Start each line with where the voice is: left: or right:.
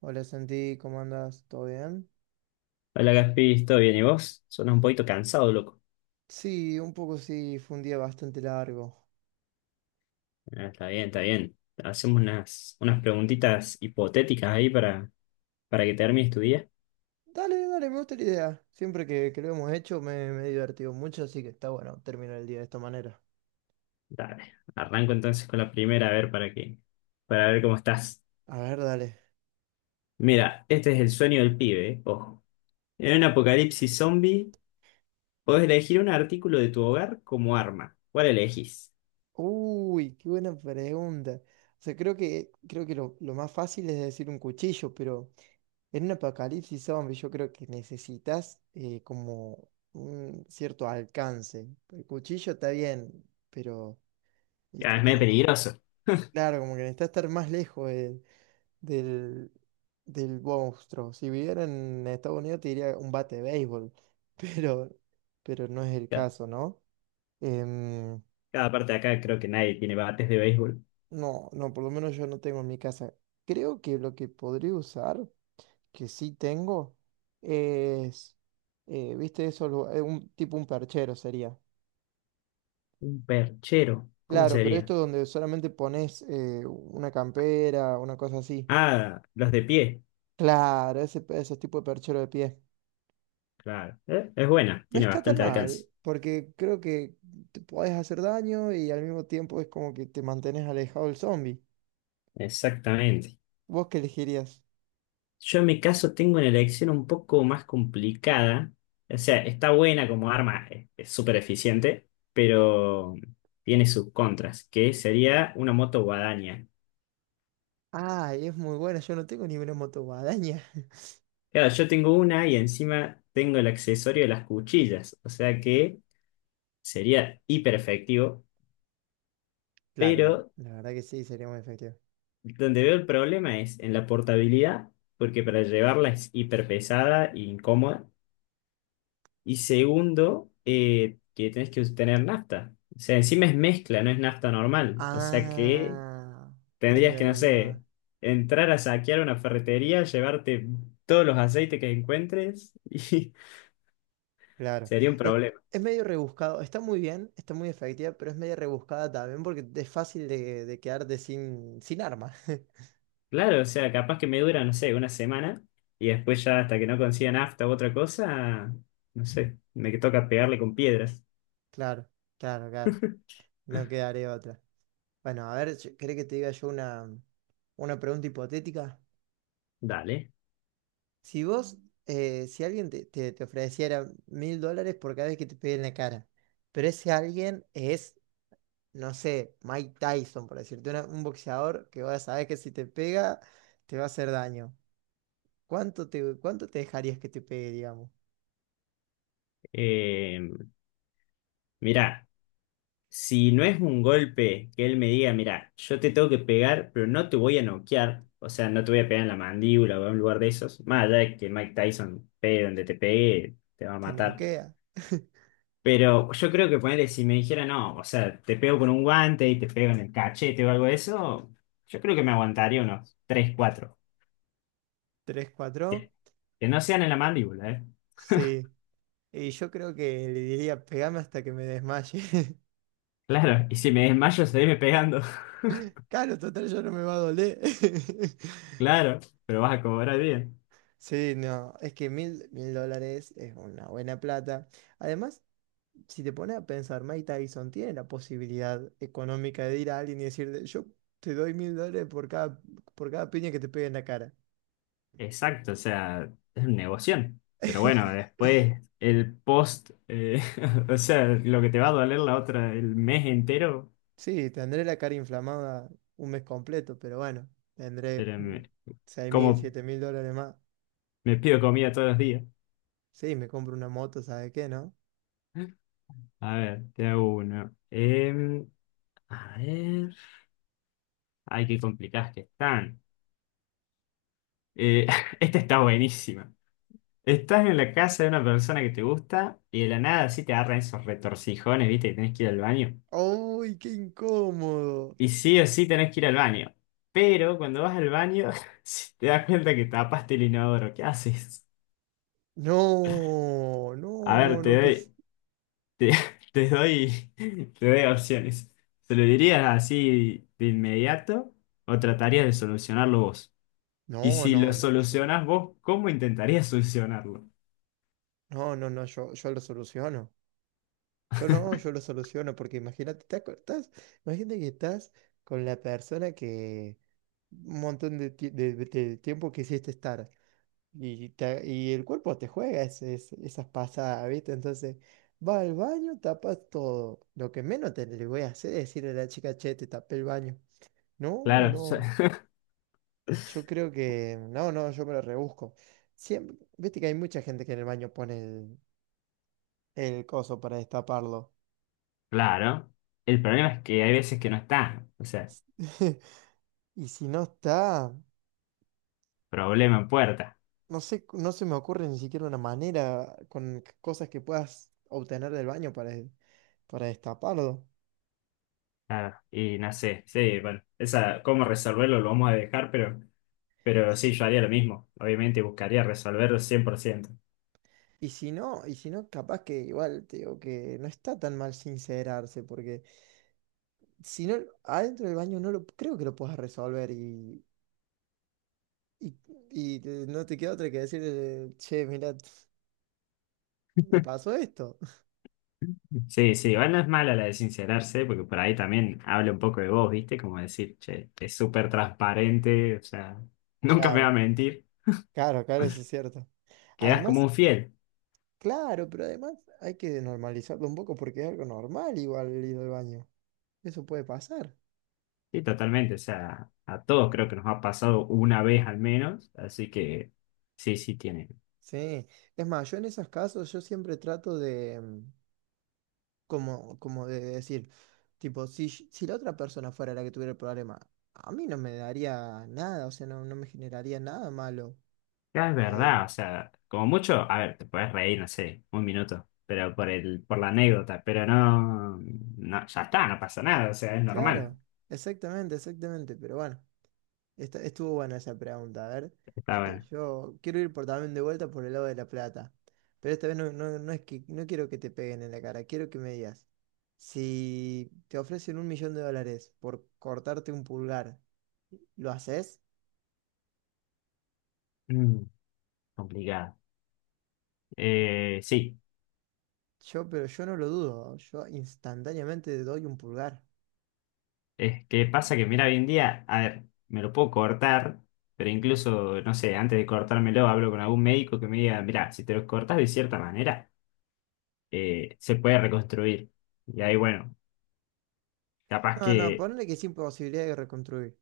right: Hola Santi, ¿cómo andas? ¿Todo bien?
left: Hola Gaspi, ¿todo bien? ¿Y vos? Suena un poquito cansado, loco.
right: Sí, un poco sí, fue un día bastante largo.
left: Ah, está bien, está bien. Hacemos unas preguntitas hipotéticas ahí para que termines tu día.
right: Dale, dale, me gusta la idea. Siempre que lo hemos hecho me he divertido mucho, así que está bueno terminar el día de esta manera.
left: Dale, arranco entonces con la primera, a ver para ver cómo estás.
right: A ver, dale.
left: Mira, este es el sueño del pibe, Ojo. En un apocalipsis zombie, podés elegir un artículo de tu hogar como arma. ¿Cuál elegís?
right: Uy, qué buena pregunta. O sea, creo que lo más fácil es decir un cuchillo, pero en un apocalipsis zombie yo creo que necesitas como un cierto alcance. El cuchillo está bien, pero
left: Ah, es
right: estás
left: medio
right: como.
left: peligroso.
right: Claro, como que necesita estar más lejos del, del monstruo. Si viviera en Estados Unidos te diría un bate de béisbol, pero, pero no es el
left: Cada,
right: caso, ¿no? Em,
left: cada parte de acá creo que nadie tiene bates de béisbol.
right: no, no, por lo menos yo no tengo en mi casa. Creo que lo que podría usar, que sí tengo, es, ¿viste eso? Tipo un perchero sería.
left: Un perchero, ¿cómo
right: Claro, pero
left: sería?
right: esto donde solamente pones una campera, una cosa así.
left: Ah, los de pie.
right: Claro, ese tipo de perchero de pie.
left: Claro, es buena,
right: No
left: tiene
right: está tan
left: bastante
right: mal,
left: alcance.
right: porque creo que te puedes hacer daño y al mismo tiempo es como que te mantienes alejado del zombie.
left: Exactamente.
right: ¿Vos qué elegirías?
left: Yo en mi caso tengo una elección un poco más complicada. O sea, está buena como arma, es súper eficiente, pero tiene sus contras, que sería una moto guadaña.
right: Ah, es muy buena, yo no tengo ni una motoguadaña.
left: Claro, yo tengo una y encima tengo el accesorio de las cuchillas, o sea que sería hiper efectivo,
right: Claro, la,
left: pero
right: la verdad que sí, sería muy efectivo.
left: donde veo el problema es en la portabilidad, porque para llevarla es hiper pesada e incómoda. Y segundo, que tenés que tener nafta. O sea, encima es mezcla, no es nafta normal. O sea que
right: Ah, es
left: tendrías que, no
right: verdad.
left: sé, entrar a saquear una ferretería, llevarte todos los aceites que encuentres y
right: Claro.
left: sería un
right: Es,
left: problema.
right: es medio rebuscado. Está muy bien, está muy efectiva, pero es medio rebuscada también porque es fácil de quedarte sin arma.
left: Claro, o sea, capaz que me dura, no sé, una semana y después ya hasta que no consiga nafta u otra cosa, no sé, me toca pegarle con piedras.
right: Claro, claro, claro. No quedaré otra. Bueno, a ver, ¿querés que te diga yo una pregunta hipotética?
left: Dale.
right: Si vos, si alguien te ofreciera $1.000 por cada vez que te pegue en la cara, pero ese alguien es, no sé, Mike Tyson, por decirte, un boxeador que vas a saber que si te pega, te va a hacer daño. ¿Cuánto te dejarías que te pegue, digamos?
left: Eh, mirá. Si no es un golpe que él me diga, mira, yo te tengo que pegar, pero no te voy a noquear, o sea, no te voy a pegar en la mandíbula o en un lugar de esos, más allá de que Mike Tyson pegue donde te pegue, te va a
right: ¿Te
left: matar.
right: noquea?
left: Pero yo creo que ponerle, si me dijera, no, o sea, te pego con un guante y te pego en el cachete o algo de eso, yo creo que me aguantaría unos 3 cuatro.
right: ¿Tres, cuatro?
left: Que, que no sean en la mandíbula, ¿eh?
right: Sí. Y yo creo que le diría, pegame hasta que me desmaye.
left: Claro, y si me desmayo, seguime pegando,
right: Claro, total, yo no me va a doler.
left: claro, pero vas a cobrar bien.
right: Sí, no, es que mil dólares es una buena plata. Además, si te pones a pensar, Mike Tyson tiene la posibilidad económica de ir a alguien y decirle, yo te doy $1.000 por cada piña que te pegue en la cara.
left: Exacto, o sea, es un negocio. Pero bueno, después el post, o sea, lo que te va a doler la otra, el mes entero,
right: Sí, tendré la cara inflamada un mes completo, pero bueno, tendré
left: pero
right: seis mil,
left: como
right: siete mil dólares más.
left: me pido comida todos los días.
right: Sí, me compro una moto, ¿sabe qué, no?
left: A ver, te hago uno. A ver, ay, qué complicadas que están. Eh, esta está buenísima. Estás en la casa de una persona que te gusta y de la nada así te agarran esos retorcijones, ¿viste? Que tenés que ir al baño.
right: ¡Uy, qué incómodo!
left: Y sí o sí tenés que ir al baño. Pero cuando vas al baño, si te das cuenta que tapaste el inodoro, ¿qué haces?
right: No,
left: A
right: no,
left: ver,
right: no, no, que es.
left: te, te doy, te doy opciones. ¿Se lo dirías así de inmediato o tratarías de solucionarlo vos? Y
right: No,
left: si lo
right: no, no, yo.
left: solucionás vos, ¿cómo intentarías solucionarlo?
right: No, no, no, yo lo soluciono. Yo no, yo lo soluciono, porque imagínate, imagínate que estás con la persona que un montón de tiempo quisiste estar. Y, y el cuerpo te juega esas pasadas, ¿viste? Entonces, va al baño, tapas todo. Lo que menos te le voy a hacer es decirle a la chica, che, te tapé el baño. No,
left: Claro,
right: no. Yo creo que. No, no, yo me lo rebusco. Siempre, viste que hay mucha gente que en el baño pone el coso para destaparlo.
left: claro. El problema es que hay veces que no está. O sea,
right: Y si no está,
left: problema en puerta.
right: no sé, no se me ocurre ni siquiera una manera con cosas que puedas obtener del baño para destaparlo.
left: Claro, y no sé, sí, bueno, esa, cómo resolverlo lo vamos a dejar, pero sí, yo haría lo mismo. Obviamente buscaría resolverlo 100%.
right: Y si no, capaz que igual te digo que no está tan mal sincerarse, porque si no, adentro del baño no lo creo que lo puedas resolver y, y no te queda otra que decirle, che, mira, me pasó esto.
left: Sí, sí, igual no es mala la de sincerarse, porque por ahí también habla un poco de vos, ¿viste? Como decir, che, es súper transparente, o sea, nunca me va a
right: Claro,
left: mentir.
right: claro, claro, eso es cierto.
left: Quedás como
right: Además.
left: un fiel.
right: Claro, pero además hay que normalizarlo un poco porque es algo normal igual el ir al baño. Eso puede pasar.
left: Sí, totalmente, o sea, a todos creo que nos ha pasado una vez al menos, así que sí, sí, tiene.
right: Sí. Es más, yo en esos casos yo siempre trato de como de decir, tipo, si la otra persona fuera la que tuviera el problema, a mí no me daría nada, o sea, no me generaría nada malo.
left: Ya es verdad,
right: Eh,
left: o sea, como mucho, a ver, te puedes reír, no sé, un minuto, pero por la anécdota, pero no, no, ya está, no pasa nada, o sea, es normal.
right: claro, exactamente, exactamente. Pero bueno, estuvo buena esa pregunta. A ver,
left: Está
right: yo,
left: bueno.
right: yo quiero ir por también de vuelta por el lado de la plata. Pero esta vez no, no, no es que no quiero que te peguen en la cara, quiero que me digas. Si te ofrecen $1.000.000 por cortarte un pulgar, ¿lo haces?
left: Mm, complicado. Sí,
right: Pero yo no lo dudo. Yo instantáneamente te doy un pulgar.
left: es que pasa que, mira, hoy en día, a ver, me lo puedo cortar, pero incluso, no sé, antes de cortármelo hablo con algún médico que me diga, mira, si te lo cortas de cierta manera, se puede reconstruir. Y ahí, bueno, capaz
right: No, no,
left: que
right: ponle que sin posibilidad de reconstruir.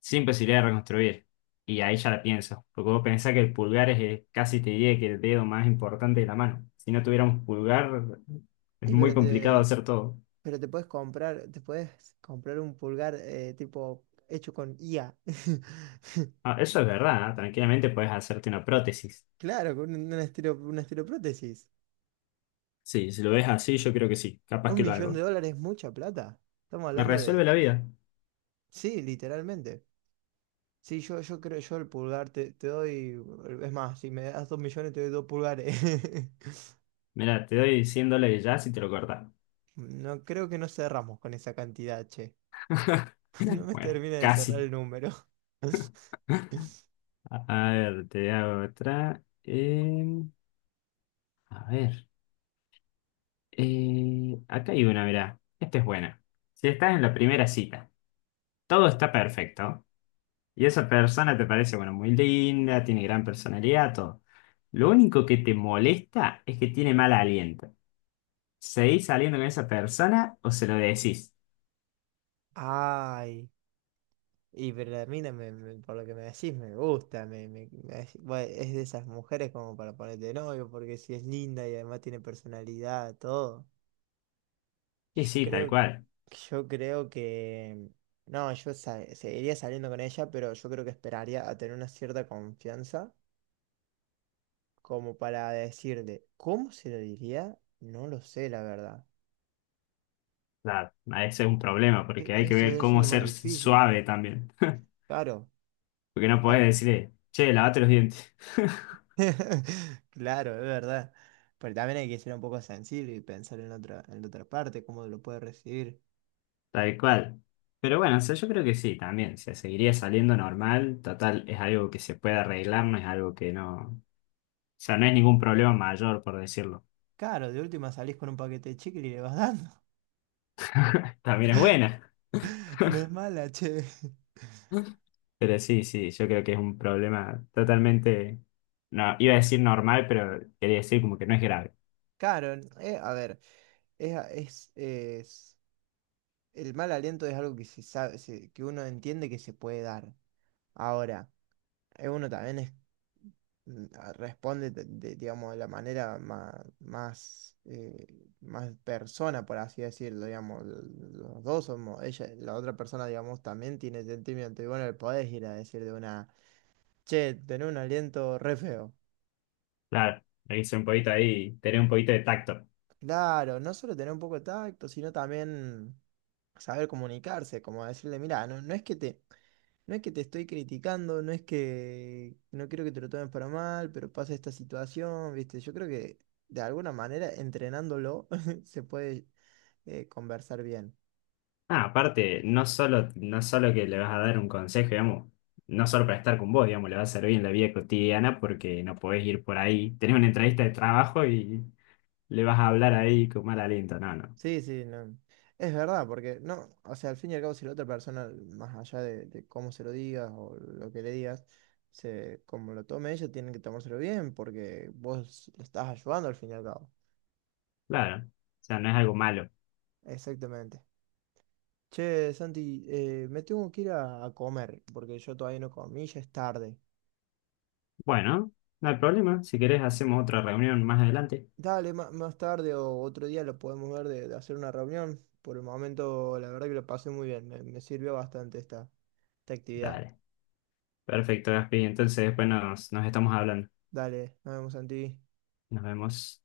left: sin posibilidad de reconstruir. Y ahí ya la pienso, porque vos pensás que el pulgar es casi te diría que el dedo más importante de la mano. Si no tuviéramos pulgar, es
right: Y
left: muy
right: pero
left: complicado
right: te,
left: hacer todo.
right: pero te puedes comprar, te puedes comprar un pulgar tipo hecho con IA.
left: Ah, eso es verdad, ¿eh? Tranquilamente puedes hacerte una prótesis.
right: Claro, con una estiroprótesis.
left: Sí, si lo ves así, yo creo que sí, capaz
right: Un
left: que lo
right: millón de
left: hago.
right: dólares es mucha plata. Estamos
left: Me
right: hablando
left: resuelve
right: de.
left: la vida.
right: Sí, literalmente. Sí, yo creo, yo el pulgar te doy. Es más, si me das 2 millones te doy dos pulgares.
left: Mira, te doy $100 ya si te lo cortas.
right: No creo que no cerramos con esa cantidad, che. No me
left: Bueno,
right: termina de cerrar
left: casi.
right: el número.
left: A a ver, te hago otra. A ver, acá hay una, mirá. Esta es buena. Si estás en la primera cita, todo está perfecto. Y esa persona te parece, bueno, muy linda, tiene gran personalidad, todo. Lo único que te molesta es que tiene mal aliento. ¿Seguís saliendo con esa persona o se lo decís?
right: Ay, y pero la mina por lo que me decís me gusta, bueno, es de esas mujeres como para ponerte de novio, porque si es linda y además tiene personalidad, todo.
left: Y
right: Yo
left: sí, tal
right: creo,
left: cual.
right: yo creo que. No, seguiría saliendo con ella, pero yo creo que esperaría a tener una cierta confianza como para decirle, ¿cómo se lo diría? No lo sé, la verdad.
left: O sea, ese es un problema porque hay que
right: Eso
left: ver
right: debe ser
left: cómo
right: lo más
left: ser
right: difícil.
left: suave también.
right: Claro.
left: Porque no podés
right: tal-
left: decirle, che, lavate los dientes.
right: Claro, es verdad. Pero también hay que ser un poco sensible y pensar en la otra parte, cómo lo puede recibir.
left: Tal cual. Pero bueno, o sea, yo creo que sí, también. O sea, seguiría saliendo normal. Total, es algo que se puede arreglar, no es algo que no. O sea, no es ningún problema mayor, por decirlo.
right: Claro, de última salís con un paquete de chicle y le vas dando.
left: También es buena.
right: No es mala, che.
left: Pero sí, sí, yo creo que es un problema totalmente, no, iba a decir normal, pero quería decir como que no es grave.
right: Claro, a ver. Es, a- es, es- el mal aliento es algo que se sabe, que uno entiende que se puede dar. Ahora, uno también responde, digamos, de la manera más persona, por así decirlo, digamos, los dos somos, ella, la otra persona, digamos, también tiene sentimiento. Y bueno, le podés ir a decir de una, che, tener un aliento re feo.
left: Claro, le hice un poquito ahí, tener un poquito de tacto.
right: Claro, no solo tener un poco de tacto, sino también saber comunicarse, como decirle, mira, No es que te estoy criticando, no es que no quiero que te lo tomes para mal, pero pasa esta situación, ¿viste? Yo creo que de alguna manera entrenándolo se puede conversar bien.
left: Ah, aparte, no solo que le vas a dar un consejo, digamos, no solo para estar con vos, digamos, le va a servir en la vida cotidiana porque no podés ir por ahí, tenés una entrevista de trabajo y le vas a hablar ahí con mal aliento. No, no,
right: Sí, sí, no. Es verdad, porque no, o sea, al fin y al cabo, si la otra persona, más allá de cómo se lo digas o lo que le digas, se, como lo tome ella, tienen que tomárselo bien, porque vos le estás ayudando al fin y al cabo.
left: claro, o sea, no es algo malo.
right: Exactamente. Che, Santi, me tengo que ir a comer, porque yo todavía no comí, ya es tarde.
left: Bueno, no hay problema, si querés hacemos otra reunión más adelante.
right: Dale, más tarde o otro día lo podemos ver de hacer una reunión. Por el momento, la verdad que lo pasé muy bien. Me sirvió bastante esta actividad.
left: Dale. Perfecto, Gaspi. Entonces, pues nos estamos hablando.
right: Dale, nos vemos, Santi.
left: Nos vemos.